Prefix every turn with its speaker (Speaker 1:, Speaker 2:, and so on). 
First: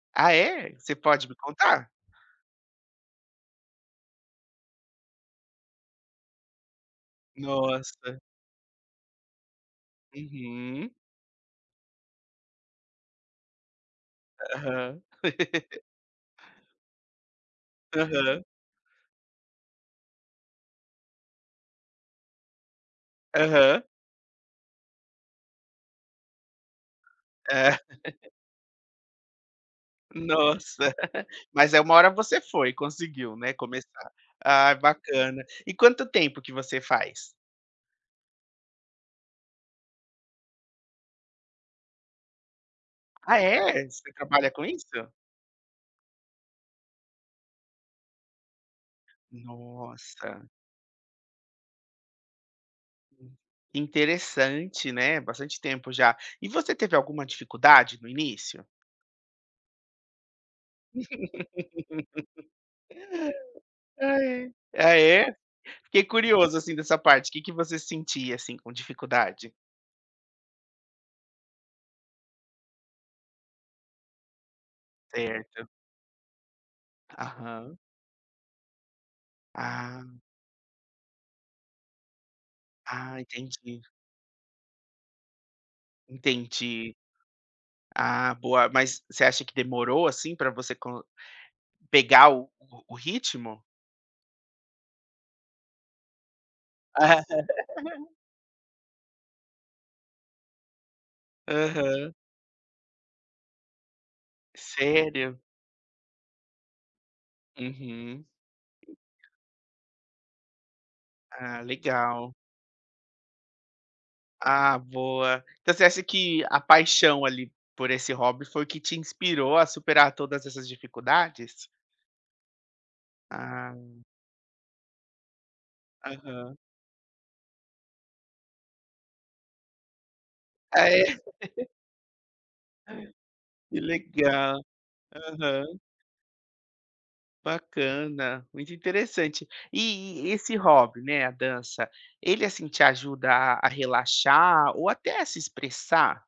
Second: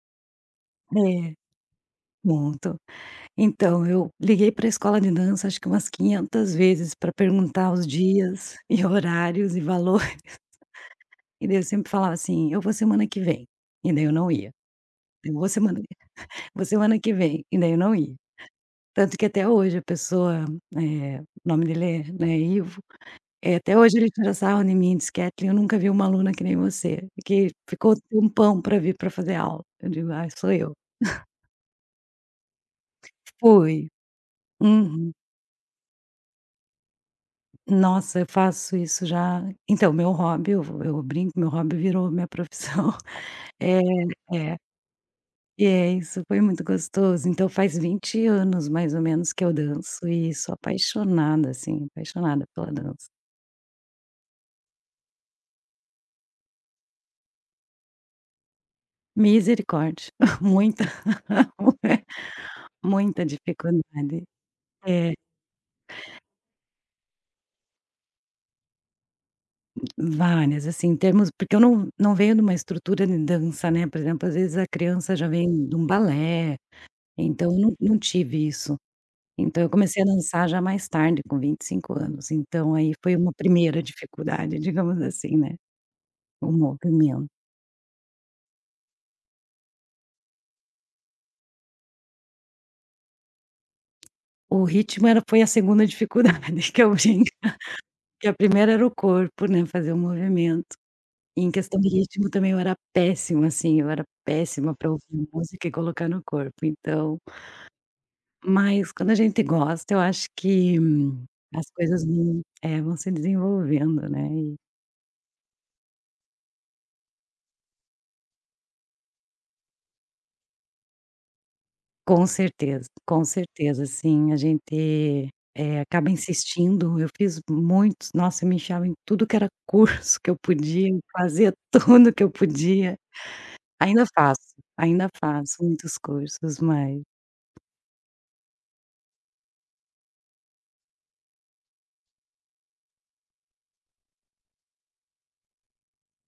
Speaker 1: Ah, é? Você pode
Speaker 2: É.
Speaker 1: me contar?
Speaker 2: Muito. Então, eu liguei para escola de dança acho que umas quinhentas vezes para perguntar os
Speaker 1: Nossa.
Speaker 2: dias, e horários e valores.
Speaker 1: Uhum.
Speaker 2: E daí eu sempre falava assim: "Eu vou semana que vem", e daí eu não ia.
Speaker 1: Aham.
Speaker 2: "Eu vou semana que vou semana que vem", e daí eu não ia.
Speaker 1: Aham.
Speaker 2: Tanto que até hoje a pessoa, eh, o nome dele é, né, Ivo, eh, até
Speaker 1: Aham.
Speaker 2: hoje ele tira sarro em mim e diz: "Katlyn, eu nunca vi uma aluna que nem você, que
Speaker 1: É.
Speaker 2: ficou tempão para vir para fazer aula", eu digo: "Ai, sou eu".
Speaker 1: Nossa. Mas é, uma hora você foi, conseguiu, né,
Speaker 2: Fui.
Speaker 1: começar. Ah,
Speaker 2: Uhum.
Speaker 1: bacana. E quanto tempo que você faz?
Speaker 2: Nossa, eu faço isso já então, meu hobby, eu vou eu brinco, meu hobby virou minha profissão
Speaker 1: Ah,
Speaker 2: É,
Speaker 1: é? Você trabalha
Speaker 2: é.
Speaker 1: com isso?
Speaker 2: E é, isso, foi muito gostoso, então faz 20 anos, mais ou menos, que eu danço e
Speaker 1: Nossa.
Speaker 2: sou apaixonada, assim, apaixonada pela dança.
Speaker 1: Que interessante, né, bastante tempo já. E você teve alguma dificuldade no início?
Speaker 2: Misericórdia. Muita, muita dificuldade.
Speaker 1: Ai, ai. Ah,
Speaker 2: É.
Speaker 1: é? Fiquei curioso, assim, dessa parte. Que que você sentia, assim, com dificuldade?
Speaker 2: Várias assim, em termos porque eu não não venho de uma estrutura de dança, né, por exemplo, às vezes a criança já vem
Speaker 1: Certo.
Speaker 2: de um balé, então não
Speaker 1: Aham.
Speaker 2: não tive isso. Então eu comecei
Speaker 1: Ah.
Speaker 2: a dançar já mais tarde, com 25 anos, então aí foi
Speaker 1: Ah,
Speaker 2: uma
Speaker 1: entendi.
Speaker 2: primeira dificuldade, digamos assim, né, o
Speaker 1: Entendi.
Speaker 2: movimento.
Speaker 1: Ah, boa. Mas você acha que demorou, assim, para você con pegar o o ritmo?
Speaker 2: O ritmo era foi a segunda dificuldade, que é o ginga, que a primeira era o corpo, né, fazer o movimento. Em questão de
Speaker 1: Aham.
Speaker 2: ritmo também, eu era péssimo assim, eu era péssima para ouvir
Speaker 1: Sério?
Speaker 2: música e colocar no corpo, então.
Speaker 1: Uhum.
Speaker 2: Mas quando a gente gosta, eu acho que
Speaker 1: Ah,
Speaker 2: as coisas
Speaker 1: legal.
Speaker 2: não é, vão se desenvolvendo, né, e
Speaker 1: Ah, boa. Então você acha que a paixão, ali, por esse hobby foi que te inspirou a superar todas essas dificuldades?
Speaker 2: Com certeza, com certeza.
Speaker 1: Ah.
Speaker 2: Assim, a gente, eh, acaba
Speaker 1: Aham.
Speaker 2: insistindo. Eu fiz muitos nossa, me enfiava em tudo que era curso que eu
Speaker 1: Ah
Speaker 2: podia, e
Speaker 1: é.
Speaker 2: fazia tudo que eu podia.
Speaker 1: Que
Speaker 2: Ainda faço,
Speaker 1: legal.
Speaker 2: ainda faço
Speaker 1: Aham.
Speaker 2: muitos cursos, mas
Speaker 1: Bacana, muito interessante. E e esse hobby, né, a dança, ele, assim, te ajuda a a relaxar, ou até a se expressar?